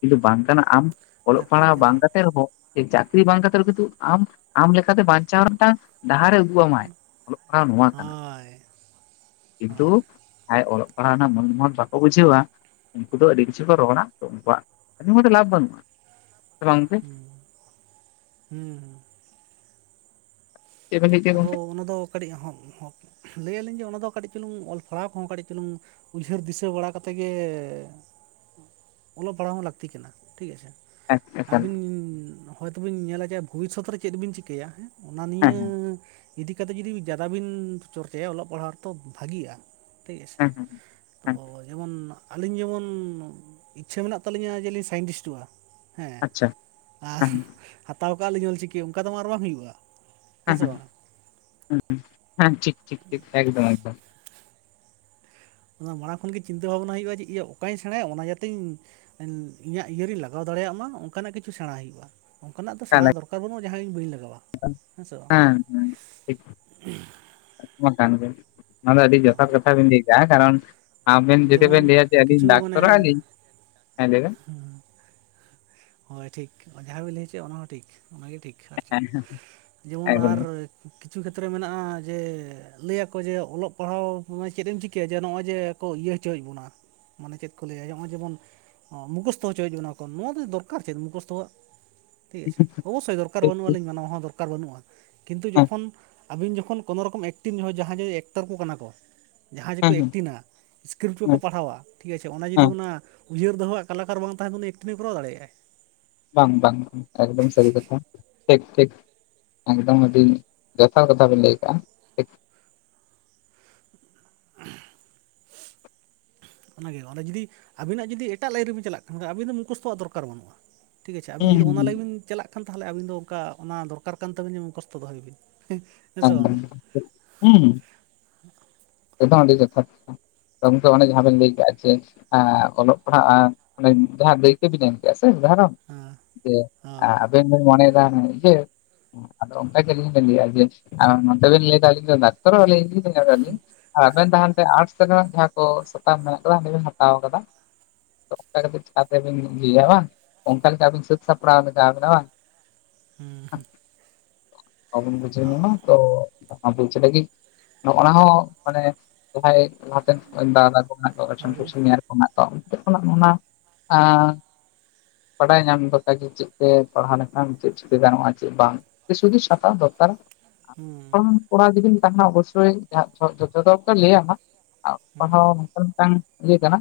ᱠᱤᱱᱛᱩ ᱵᱟᱝ ᱠᱟᱱᱟ ᱟᱢ ᱚᱞᱚᱜ ᱞᱟᱹᱠᱛᱤᱜ ᱯᱟᱲᱦᱟᱣ ᱵᱟᱝ ᱠᱟᱱᱟ ᱠᱟᱛᱮ ᱨᱮᱦᱚᱸ ᱪᱟᱹᱠᱨᱤ ᱵᱟᱝᱛᱮᱫ ᱠᱤᱱᱛᱩ ᱟᱢ ᱟᱢ ᱞᱮᱠᱟᱛᱮ ᱵᱟᱧᱪᱟᱣ [inaudible] ᱰᱟᱦᱟᱨᱮ ᱩᱫᱩᱜ ᱟᱢᱟᱭ ᱚᱞᱚᱜ ᱯᱟᱲᱦᱟᱣ ᱱᱚᱣᱟ ᱠᱟᱱᱟ ᱾ ᱦᱳᱭ ᱠᱤᱱᱛᱩ ᱦᱳᱭ ᱟᱡ ᱚᱞᱚᱜ ᱯᱟᱲᱦᱟᱜ ᱨᱮᱱᱟᱜ ᱢᱟᱹᱱ ᱢᱟᱹᱱ ᱵᱟᱠᱚ ᱵᱩᱡᱷᱟᱹᱣᱟ ᱩᱱᱠᱩ ᱫᱚ ᱟᱹᱰᱤ ᱠᱤᱪᱷᱩ ᱠᱚ ᱨᱚᱲᱟ ᱛᱚ ᱩᱱᱠᱩᱣᱟᱜ ᱟᱡᱚᱢ ᱠᱟᱛᱮ ᱞᱟᱵᱷ ᱵᱟᱹᱱᱩᱜᱼᱟ ᱥᱮ ᱵᱟᱝ ᱜᱚᱝᱠᱮ ᱾ ᱦᱩᱸ ᱪᱮᱫ ᱵᱮᱱ ᱞᱟᱹᱭ ᱠᱮᱫ ᱟᱫᱚ ᱜᱚᱝᱠᱮ ᱚᱱᱟᱫᱚ ᱠᱟᱹᱴᱤᱡ [unintelligible] ᱞᱟᱹᱭ ᱟᱹᱞᱤᱧ ᱡᱮ ᱚᱱᱟᱫᱚ ᱠᱟᱹᱴᱤᱡ ᱪᱩᱞᱩᱝ ᱚᱞ ᱯᱟᱲᱦᱟᱣ ᱠᱚᱦᱚᱸ ᱠᱟᱹᱴᱤᱡ ᱪᱩᱞᱩᱝ ᱩᱭᱦᱟᱹᱨ ᱫᱤᱥᱟᱹ ᱵᱟᱲᱟ ᱠᱟᱛᱮᱫ ᱜᱮ ᱚᱞᱚᱜ ᱯᱟᱲᱦᱟᱣ ᱦᱚᱸ ᱞᱟᱹᱠᱛᱤ ᱠᱟᱱᱟ ᱴᱷᱤᱠ ᱟᱪᱷᱮ ᱦᱮᱸ ᱾ ᱮᱠᱟᱞ ᱟᱹᱵᱤᱱ ᱦᱚᱭᱛᱳ ᱵᱤᱱ ᱧᱮᱞᱟ ᱡᱮ ᱵᱷᱚᱵᱤᱥᱚᱛ ᱨᱮ ᱪᱮᱫ ᱵᱤᱱ ᱪᱤᱠᱟᱹᱭᱟ ᱦᱮᱸ? ᱚᱱᱟ ᱦᱮᱸ ᱱᱤᱭᱟᱹ ᱤᱫᱤ ᱠᱟᱛᱮ ᱡᱩᱫᱤ ᱡᱟᱫᱟ ᱵᱤᱱ ᱪᱚᱨᱪᱟᱭᱟ ᱚᱞᱚᱜ ᱯᱟᱲᱦᱟᱜ ᱨᱮᱛᱚ ᱵᱷᱟᱜᱤᱜᱼᱟ ᱴᱷᱤᱠ ᱟᱪᱷᱮ ᱾ [unintelligible] ᱛᱚ ᱡᱮᱢᱚᱱ ᱟᱹᱞᱤᱧ ᱡᱮᱢᱚᱱ ᱤᱪᱪᱷᱟᱹ ᱢᱮᱱᱟᱜ ᱛᱟᱹᱞᱤᱧᱟ ᱡᱮᱞᱤᱧ ᱥᱟᱭᱮᱱᱴᱤᱥᱴᱚᱜᱼᱟ ᱾ ᱦᱮᱸ ᱟᱪᱪᱷᱟ ᱟᱨ ᱦᱮᱸ ᱦᱮᱸ ᱦᱟᱛᱟᱣ ᱠᱟᱜᱼᱟ ᱞᱤᱧ ᱚᱞᱪᱤᱠᱤ ᱚᱱᱠᱟ ᱛᱚᱢᱟ ᱟᱨ ᱵᱟᱝ ᱦᱩᱭᱩᱜᱼᱟ, ᱦᱮᱸ ᱥᱮ ᱵᱟᱝ [unintelligible] ᱴᱷᱤᱠ ᱴᱷᱤᱠ ᱴᱷᱤᱠ ᱮᱠᱫᱚᱢ ᱮᱠᱫᱚᱢ ᱚᱱᱟ ᱢᱟᱲᱟᱝ ᱠᱷᱚᱱᱜᱮ ᱪᱤᱱᱛᱟᱹ ᱵᱷᱟᱵᱽᱱᱟ ᱦᱩᱭᱩᱜᱼᱟ ᱡᱮ ᱤᱧᱤᱭᱟᱹ ᱚᱠᱟᱧ ᱥᱮᱬᱟᱭᱟ ᱚᱱᱟ ᱡᱟᱛᱮᱧ ᱤᱧᱟᱹᱜ ᱤᱭᱟᱹ ᱨᱤᱧ ᱞᱟᱜᱟᱣ ᱫᱟᱲᱮᱭᱟᱜ ᱢᱟ ᱚᱱᱠᱟᱱᱟᱜ ᱠᱤᱪᱷᱩ ᱥᱮᱬᱟ ᱦᱩᱭᱩᱜᱭᱼᱟ ᱾ ᱚᱱᱠᱟᱱᱟᱜ ᱫᱚ ᱮᱠᱟᱞ ᱥᱮᱬᱟ ᱫᱚᱨᱠᱟᱨ ᱵᱟᱹᱱᱩᱜᱼᱟ ᱡᱟᱦᱟᱸ ᱤᱧ ᱵᱟᱧ ᱞᱟᱜᱟᱣᱟ ᱦᱮᱸ ᱥᱮ ᱵᱟᱝ, ᱠᱟᱛᱷᱟ ᱢᱟ ᱠᱟᱱ ᱜᱮ ᱚᱱᱟ ᱫᱚ ᱟᱹᱰᱤ ᱡᱚᱛᱷᱟᱛ ᱦᱳᱭ ᱠᱟᱛᱷᱟ ᱵᱤᱱ ᱞᱟᱹᱭ ᱠᱟᱜ-ᱟ ᱠᱟᱨᱚᱱ ᱟᱵᱮᱱ ᱡᱩᱫᱤ ᱡᱮᱢᱚᱱ ᱵᱮᱱ ᱞᱟᱹᱭᱟ ᱡᱮ ᱟᱹᱞᱤᱧ ᱠᱤᱪᱷᱩ ᱰᱟᱠᱛᱚᱨᱚᱜᱞᱤᱧ ᱦᱮᱸ ᱞᱟᱹᱭᱵᱮᱱ ᱦᱮᱸᱻ ᱦᱳᱭ ᱴᱷᱤᱠ ᱡᱟᱦᱟᱸ ᱵᱤᱱ ᱞᱟᱹᱭ ᱦᱚᱪᱚ ᱚᱱᱟ ᱦᱚᱸ ᱴᱷᱤᱠ ᱚᱱᱟᱜᱮ ᱴᱷᱤᱠ ᱦᱚᱪᱚᱜᱼᱟ ᱦᱮᱸ ᱡᱮᱢᱚᱱ ᱮᱠᱫᱚᱢ ᱟᱨ ᱠᱤᱪᱷᱩ ᱠᱷᱮᱛᱨᱮ ᱢᱮᱱᱟᱜᱼᱟ ᱡᱮ ᱞᱟᱹᱭᱟᱠᱚ ᱡᱮ ᱚᱞᱚᱜ ᱯᱟᱲᱦᱟᱣᱟ ᱪᱮᱫ ᱮᱢ ᱪᱤᱠᱟᱹᱭᱟ ᱡᱮ ᱱᱚᱜᱼᱚᱭ ᱡᱮ ᱠᱚ ᱤᱭᱟᱹ ᱦᱚᱪᱚᱭᱮᱫ ᱵᱚᱱᱟ ᱢᱟᱱᱮ ᱪᱮᱫ ᱠᱚ ᱞᱟᱹᱭᱟ ᱱᱚᱜᱼᱚᱭ ᱡᱮᱢᱚᱱ ᱢᱩᱠᱷᱚᱥᱛᱚ ᱦᱚᱪᱚᱭ ᱵᱚᱱᱟ ᱠᱚ ᱱᱚᱣᱟ ᱫᱚ ᱫᱚᱨᱠᱟᱨ ᱟᱨ ᱪᱮᱫ ᱢᱩᱠᱚᱥᱛᱚᱣᱟᱜ, ᱴᱷᱤᱠ ᱟᱪᱷᱮ, ᱚᱵᱚᱥᱥᱳᱭ ᱫᱚᱨᱠᱟᱨ ᱴᱷᱤᱠ ᱵᱟᱹᱱᱩᱜ ᱴᱷᱤᱠ ᱟᱹᱞᱤᱧ ᱢᱟᱱᱟᱣᱟ ᱦᱚᱸ ᱫᱚᱨᱠᱟᱨ ᱵᱟᱹᱱᱩᱜᱼᱟ᱾ ᱠᱤᱱᱛᱩ ᱦᱮᱸ ᱡᱚᱠᱷᱚᱱ, ᱟᱹᱵᱤᱱ ᱡᱚᱠᱷᱚᱱ, ᱠᱳᱱᱳ ᱨᱚᱠᱚᱢ ᱮᱠᱴᱤᱢ ᱡᱚ ᱡᱟᱦᱟᱸᱭ ᱡᱮ ᱮᱠᱴᱟᱨ ᱠᱚ ᱠᱟᱱᱟ ᱠᱚᱼᱼ ᱡᱟᱦᱟᱸᱭ ᱡᱮᱠᱚ ᱦᱮᱸ ᱦᱮᱸ ᱮᱠᱴᱤᱝᱼᱟ ᱤᱥᱠᱨᱤᱯᱴ ᱠᱚᱠᱚ ᱦᱮᱸ ᱯᱟᱲᱦᱟᱣᱼᱟᱼᱼ ᱴᱷᱤᱠ ᱟᱪᱷᱮ, ᱚᱱᱟ ᱡᱩᱫᱤ ᱦᱮᱸ ᱚᱱᱟ ᱩᱭᱦᱟᱹᱨ ᱫᱚᱦᱚᱣᱟᱜ ᱠᱟᱞᱟᱠᱟᱨ ᱵᱟᱝ ᱛᱟᱦᱮ ᱛᱩᱱᱩᱜ ᱮᱠᱴᱤᱝ ᱮᱭ ᱠᱚᱨᱟᱣ ᱫᱟᱲᱮᱭᱟᱜᱟᱭ ᱵᱟᱝᱼᱵᱟᱝ, ᱮᱠᱫᱚᱢ ᱥᱟᱹᱨᱤ ᱠᱟᱛᱷᱟ, ᱴᱷᱤᱠᱼᱴᱷᱤᱠ ᱮᱠᱫᱚᱢ ᱟᱹᱰᱤ, ᱡᱚᱛᱷᱟᱛ ᱠᱟᱛᱷᱟ ᱵᱮᱱ ᱞᱟᱹᱭ ᱟᱠᱟᱜᱼᱟ ᱚᱱᱟᱜᱮ, ᱚᱱᱟ ᱡᱩᱫᱤ ᱟᱵᱤᱱᱟᱜ ᱡᱩᱫᱤ ᱮᱴᱟᱜ ᱞᱟᱭᱤᱱ ᱨᱮᱵᱤ ᱪᱟᱞᱟᱜ ᱠᱷᱟᱱ ᱟᱵᱤᱱ ᱢᱩᱠᱷᱚᱥᱛᱚᱣᱟᱜ ᱫᱚᱨᱠᱟᱨ ᱵᱟᱹᱱᱩᱜᱼᱟ᱾ ᱴᱷᱤᱠ ᱟᱪᱷᱮ ᱟᱵᱤᱱ ᱦᱩᱸ ᱡᱩᱫᱤ ᱚᱱᱟ ᱞᱟᱭᱤᱱ ᱵᱤᱱ ᱪᱟᱞᱟᱜᱼᱼ ᱮᱠᱷᱟᱱ ᱛᱟᱦᱚᱞᱮ ᱟᱹᱵᱤᱱ ᱫᱚ ᱚᱱᱠᱟ, ᱚᱱᱟ ᱫᱚᱨᱠᱟᱨ ᱠᱟᱱ ᱛᱟᱹᱵᱤᱱᱟ ᱡᱩᱠᱷᱥᱛᱚ ᱫᱚᱦᱚᱭ ᱵᱤᱱ᱾ ᱦᱮᱸ ᱥᱮ ᱵᱟᱝᱟ [unintelligible] ᱦᱩᱸ [inaudible] ᱟᱹᱰᱤ ᱠᱟᱛᱷᱟ, ᱚᱱᱮ ᱡᱟᱦᱟᱸ ᱵᱮᱱ ᱞᱟᱹᱭ ᱠᱟᱼᱟᱼᱼ [unintelligible] ᱮᱸ, ᱚᱞᱚᱜ ᱯᱟᱲᱦᱟᱜᱼᱟ, ᱡᱟᱦᱟᱸ [unintelligible] ᱠᱮᱜᱼᱟ ᱥᱮ ᱫᱷᱟᱨᱚᱱᱼᱼ ᱡᱮ, ᱦᱮᱸ ᱦᱳᱭ ᱟᱼᱟᱵᱮᱱ ᱵᱮᱱ ᱢᱚᱱᱮᱭ ᱫᱟ, ᱦᱟᱱᱮ ᱤᱭᱟᱹᱼᱼ ᱟᱫᱚ ᱚᱱᱠᱟ ᱜᱮ [unintelligible] ᱡᱮ, [unintelligible] ᱟᱵᱮᱱ ᱛᱟᱦᱮᱱ ᱛᱮᱼᱼ ᱟᱨᱴᱥ ᱨᱮᱱᱟᱜ ᱡᱟᱦᱟᱸ ᱠᱚ ᱥᱟᱛᱟᱢ ᱢᱮᱱᱟᱜ ᱠᱟᱫᱟ ᱚᱸᱰᱮ ᱵᱮᱱ ᱦᱟᱛᱟᱣ ᱠᱟᱫᱟ᱾ [unintelligible] ᱠᱟᱛᱮ [unintelligible] ᱨᱮᱵᱮᱱ ᱧᱩ ᱭᱟ ᱵᱟᱝ᱾ ᱚᱱᱠᱟ ᱞᱮᱠᱟ ᱟᱹᱵᱤᱱ ᱥᱟᱹᱛ ᱥᱟᱯᱲᱟᱣ ᱞᱟᱜᱟᱣᱵᱮᱱᱟ ᱵᱟᱝ᱾ ᱦᱩᱸ ᱦᱩᱸ ᱵᱟᱵᱚᱱ ᱵᱩᱷᱟᱹᱣ ᱧᱟᱢᱟ ᱛᱚ, ᱵᱩᱡᱟᱹᱣ ᱞᱟᱹᱜᱤᱫ, ᱱᱚᱜᱼᱚ ᱱᱟ ᱦᱚᱸᱼᱼ ᱢᱟᱱᱮ, ᱡᱟᱦᱟᱸᱭ ᱞᱟᱦᱟᱛᱮᱱ ᱟᱹᱣᱨᱤ [unintelligible] [unintelligible] ᱠᱷᱚᱱᱟᱜ ᱚᱱᱟ, ᱟᱸᱼᱼ ᱵᱟᱰᱟᱭ ᱧᱟᱢ [unintelligible] ᱞᱮᱠᱟ ᱡᱮ ᱪᱮᱫ ᱛᱮ ᱯᱟᱲᱦᱟᱣ ᱞᱮᱠᱷᱟᱱ ᱪᱮᱫ ᱪᱤᱠᱟᱹ ᱜᱟᱱᱚᱜᱼᱟ ᱪᱮᱫ ᱵᱟᱝ? ᱥᱩᱫᱤ ᱥᱟᱛᱟ ᱫᱚᱨᱠᱟᱨ ᱦᱩᱸ [unintelligible] ᱠᱚᱲᱟ ᱡᱩᱫᱤᱤᱱ ᱛᱟᱦᱮᱱᱟ ᱚᱵᱚᱥᱥᱳᱭ ᱡᱚᱼᱡᱚᱛᱚ ᱫᱚᱠᱚ ᱞᱟᱹᱭ ᱟᱢᱟᱼᱼ [unintelligible] ᱯᱟᱲᱦᱟᱣ ᱦᱩᱸ [unintelligible] ᱢᱤᱫᱴᱟᱝ ᱤᱭᱟᱹ ᱠᱟᱱᱟ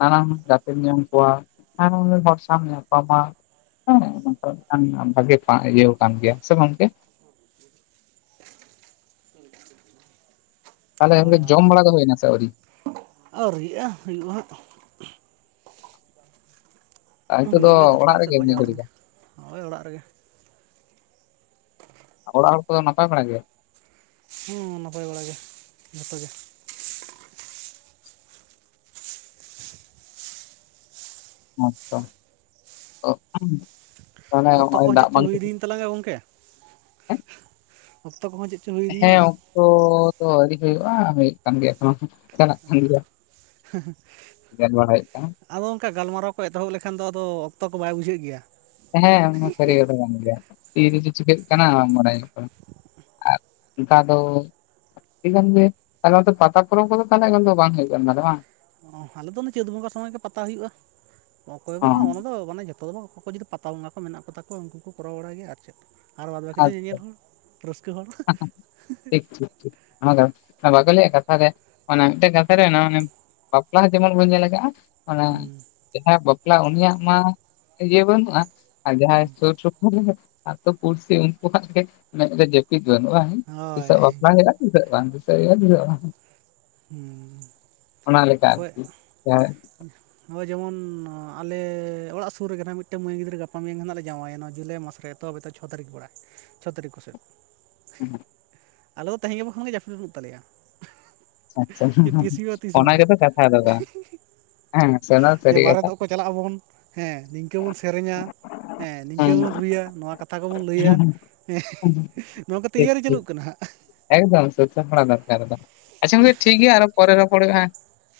ᱱᱟᱱᱟ, ᱱᱟᱱᱟ ᱦᱩᱸ ᱜᱟᱛᱮ᱾ ᱧᱟᱢ ᱠᱚᱣᱟ, ᱦᱮᱸ, ᱦᱚᱲ ᱥᱟᱣᱮᱢ ᱧᱟᱯᱟᱢᱟ [inaudible] ᱵᱷᱟᱜᱮ ᱤᱭᱟᱹᱣ ᱠᱟᱱ ᱜᱮᱭᱟ ᱥᱮ ᱜᱚᱝᱠᱮ? [unintelligible] ᱛᱟᱦᱞᱮ [inaudible] ᱡᱚᱢ ᱵᱟᱲᱟ ᱫᱚ ᱦᱳᱭ ᱱᱟ ᱥᱮ ᱟᱹᱣᱨᱤ? ᱟᱣᱨᱤᱭᱟᱜᱼᱟ ᱦᱩᱭᱩᱜᱼᱟ ᱦᱟᱸᱜ᱾ ᱟᱨ ᱱᱤᱛᱚᱜ ᱫᱚ ᱦᱩᱭᱞᱮᱱᱜᱮ, ᱚᱲᱟᱜ ᱫᱚᱥᱴᱟ ᱠᱚ ᱨᱮᱜᱮ ᱥᱮᱜ ᱱᱤᱭᱟᱹ ᱵᱟᱡᱟᱣ ᱜᱷᱟᱹᱲᱤ ᱞᱮᱱ ᱫᱚ ᱜᱮ, ᱦᱳᱭ ᱚᱲᱟᱜ ᱨᱮᱜᱮ᱾ ᱚᱲᱟᱜ ᱦᱚᱲ ᱠᱚᱫᱚ ᱱᱟᱯᱟᱭ ᱵᱟᱲᱟ ᱜᱮᱭᱟ? ᱦᱩᱸ ᱱᱟᱯᱟᱭ ᱵᱟᱲᱟ ᱜᱮ, ᱡᱷᱚᱛ ᱜᱮ᱾ ᱦᱮᱸ ᱛᱚ [inaudible] ᱛᱟᱦᱚᱞᱮ ᱚᱠᱛᱚ ᱱᱚᱜᱼᱚᱭ ᱠᱚ ᱫᱟᱜ ᱪᱮᱫ ᱵᱟᱝ ᱪᱚᱝ ᱠᱷᱟᱹᱛᱤᱨ ᱦᱩᱭᱤᱫᱤᱭᱮᱱ ᱛᱟᱞᱟᱝᱟ ᱜᱚᱝᱠᱮ? ᱚᱠᱛᱚ ᱠᱚᱦᱚᱸ ᱪᱮᱜ ᱪᱚᱝ ᱦᱩᱭ ᱛᱮ ᱦᱮᱸ ᱤᱫᱤᱭᱮᱱᱟ? ᱚᱠᱛᱚ ᱫᱚ ᱟᱹᱣᱨᱤ ᱦᱩᱭᱩᱜᱼᱟ, ᱦᱩᱭᱩᱜ ᱠᱟᱱ ᱜᱮᱭᱟ ᱮᱠᱷᱚᱱᱚ, ᱪᱟᱞᱟᱜ ᱠᱟᱱ ᱜᱮᱭᱟ᱾ ᱦᱮᱸ ᱦᱮᱸ ᱜᱮᱰ ᱵᱟᱲᱟᱭ ᱦᱩᱭᱩᱜ ᱠᱟᱱᱟ᱾ ᱟᱫᱚ ᱜᱚᱝᱠᱮ ᱜᱟᱞᱢᱟᱨᱟᱣ ᱠᱚ ᱮᱛᱚᱦᱚᱵ ᱞᱮᱠᱷᱟᱱ ᱫᱚ ᱟᱫᱚ ᱚᱠᱛᱚ ᱠᱚ ᱵᱟᱭ ᱵᱩᱡᱷᱟᱹ ᱜᱮᱭᱟ᱾ ᱦᱮᱸ, ᱚᱱᱟ ᱥᱟᱹᱨᱤ ᱠᱟᱛᱷᱟ ᱠᱟᱱ ᱜᱮᱭᱟ, ᱛᱤ ᱨᱮᱡᱮ ᱪᱤᱠᱟᱹᱜ ᱠᱟᱱᱟ ᱵᱟᱲᱟᱭᱚᱜ ᱠᱟᱱᱟ? ᱟᱨ, ᱚᱱᱠᱟ ᱫᱚᱼᱼ ᱴᱷᱤᱠᱟᱱ ᱜᱮ, ᱛᱟᱦᱞᱮ ᱚᱱᱟ ᱯᱟᱛᱟ ᱯᱚᱨᱚᱢ ᱠᱚᱫᱚ ᱛᱟᱦᱞᱮ ᱠᱷᱟᱱ ᱫᱚ ᱵᱟᱝ ᱦᱩᱭᱩᱜ ᱠᱟᱱᱟ ᱛᱟᱦᱞᱮ ᱵᱟᱝᱼᱼ ᱚᱸ, ᱟᱞᱮ ᱫᱚ ᱚᱱᱟ ᱪᱟᱹᱛ ᱵᱚᱸᱜᱟ ᱥᱚᱢᱚᱭ ᱜᱮ ᱯᱟᱛᱟ ᱦᱩᱭᱩᱜᱼᱟ, ᱚᱠᱚᱭ ᱚ ᱵᱟᱝᱟ ᱚᱱᱟ ᱫᱚ ᱢᱟᱱᱮ ᱡᱚᱛᱚᱼᱼ ᱚᱠᱚᱭ ᱠᱚ ᱡᱩᱫᱤ ᱯᱟᱛᱟ ᱵᱚᱸᱜᱟ ᱠᱚ ᱦᱮᱱᱟᱜ ᱠᱚ ᱛᱟᱠᱚᱣᱟ ᱩᱱᱠᱩ ᱠᱚ ᱠᱚᱨᱟᱣ ᱵᱟᱲᱟᱭ ᱜᱮᱭᱟ ᱟᱨ ᱪᱮᱫ, ᱟᱨ ᱵᱟᱫᱽ ᱵᱟᱹᱠᱤ ᱫᱚ ᱟᱪᱪᱷᱟ ᱧᱮᱧᱮᱞ ᱦᱚᱲ᱾ ᱨᱟᱹᱥᱠᱟᱹ ᱦᱚᱲ [unintelligible] ᱴᱷᱤᱠ ᱵᱟᱠᱚ ᱞᱟᱹᱭᱟ ᱠᱟᱛᱷᱟᱨᱮ ᱚᱱᱟ ᱢᱤᱫᱴᱮᱱ ᱠᱟᱛᱷᱟ ᱨᱮ ᱚᱱᱟ ᱦᱚᱸ ᱡᱮᱢᱚᱱ ᱵᱟᱹᱧ ᱧᱮᱞ ᱟᱠᱟᱜᱼᱟ ᱚᱱᱟ ᱦᱩᱸ ᱡᱟᱦᱟᱸᱭᱟᱜ ᱵᱟᱯᱞᱟ ᱩᱱᱤᱭᱟᱜ ᱢᱟ ᱤᱭᱟᱹ ᱵᱟᱹᱱᱩᱜᱼᱟ ᱟᱨ ᱡᱟᱦᱟᱸᱭ ᱦᱩᱸ ᱥᱩᱨ ᱥᱩᱯᱩᱨ ᱨᱮ ᱟᱛᱩ ᱯᱩᱲᱥᱤ ᱩᱱᱠᱩᱣᱟᱜ ᱜᱮ ᱢᱮᱸᱫ ᱨᱮ ᱡᱟᱹᱯᱤᱫ ᱵᱟᱹᱱᱩᱜᱼᱟ ᱦᱮ ᱦᱳᱭ ᱱᱤᱛᱚᱜ ᱵᱟᱯᱞᱟ ᱦᱩᱭᱩᱜ-ᱟ᱾ ᱪᱮᱫᱟ ᱵᱟᱝ [unintelligible] ᱦᱩᱸ᱾ ᱚᱱᱟᱞ ᱞᱮᱠᱟ ᱟᱨᱠᱤ ᱦᱮᱸ [unintelligible] ᱦᱚᱭ ᱡᱮᱢᱚᱱ ᱟᱞᱮ ᱚᱲᱟᱜ ᱥᱩᱨ ᱨᱮᱜᱮ ᱱᱟᱦᱟᱜ ᱢᱤᱫᱴᱟᱝ ᱢᱟᱹᱭ ᱜᱤᱫᱽᱨᱟᱹ ᱜᱟᱯᱟ ᱢᱮᱭᱟᱝ ᱦᱟᱜ ᱞᱮ ᱡᱟᱶᱟᱭ ᱟᱭᱟ ᱱᱚᱣᱟ ᱡᱩᱞᱟᱭ ᱢᱟᱥ ᱨᱮ᱾ ᱛᱚᱵᱮ ᱛᱚ ᱪᱷᱚ ᱛᱟᱹᱨᱤᱠᱷ ᱯᱟᱲᱟᱜᱼᱟ ᱪᱷᱚ ᱛᱟᱹᱨᱤᱠᱷ ᱠᱚᱥᱮᱫ᱾ ᱦᱩᱸ᱾ ᱟᱞᱮ ᱫᱚ ᱛᱮᱦᱮᱧ ᱜᱟᱯᱟ ᱠᱷᱚᱱᱟᱜᱮ ᱡᱟᱹᱯᱤᱫ ᱵᱟᱹᱱᱩᱜ ᱛᱟᱞᱮᱭᱟ᱾ ᱟᱪᱪᱷᱟ ᱡᱮ ᱛᱤᱥ ᱦᱩᱭᱩᱜᱼᱟ ᱛᱤᱥ ᱚᱱᱟ ᱵᱟᱝᱟ ᱜᱮᱛᱚ ᱠᱟᱛᱷᱟ ᱠᱚᱫᱚ [unintelligible] ᱡᱮ ᱵᱟᱨᱮᱛ ᱠᱚ ᱵᱚᱱ ᱪᱟᱞᱟᱜ ᱟᱵᱚᱱ ᱦᱮᱸ ᱱᱤᱝᱠᱟᱹ ᱵᱚᱱ ᱥᱮᱨᱮᱧᱟ᱾ ᱦᱮᱸ ᱱᱤᱝᱠᱟᱹ ᱜᱮᱵᱚᱱ ᱨᱩᱭᱟ ᱱᱚᱣᱟ ᱠᱟᱛᱷᱟ ᱠᱚᱵᱚᱱ ᱞᱟᱹᱭᱟ ᱦᱮᱸ ᱱᱤᱭᱟᱠᱚ ᱴᱷᱤᱠ ᱛᱮᱭᱟᱨᱤ ᱴᱷᱤᱠ ᱪᱟᱹᱞᱩᱜ ᱠᱟᱱᱟ ᱦᱟᱸᱜ ᱮᱠᱫᱚᱢ ᱥᱟᱹᱛ ᱵᱟᱲᱟ ᱫᱚᱨᱠᱟᱨ ᱜᱮ᱾ ᱟᱪᱪᱷᱟ ᱜᱚᱝᱠᱮ ᱴᱷᱤᱠ ᱜᱮᱭᱟ ᱟᱨᱦᱚ ᱯᱚᱨᱮ ᱨᱚᱯᱚᱲ ᱦᱩᱭᱩᱜ-ᱟ᱾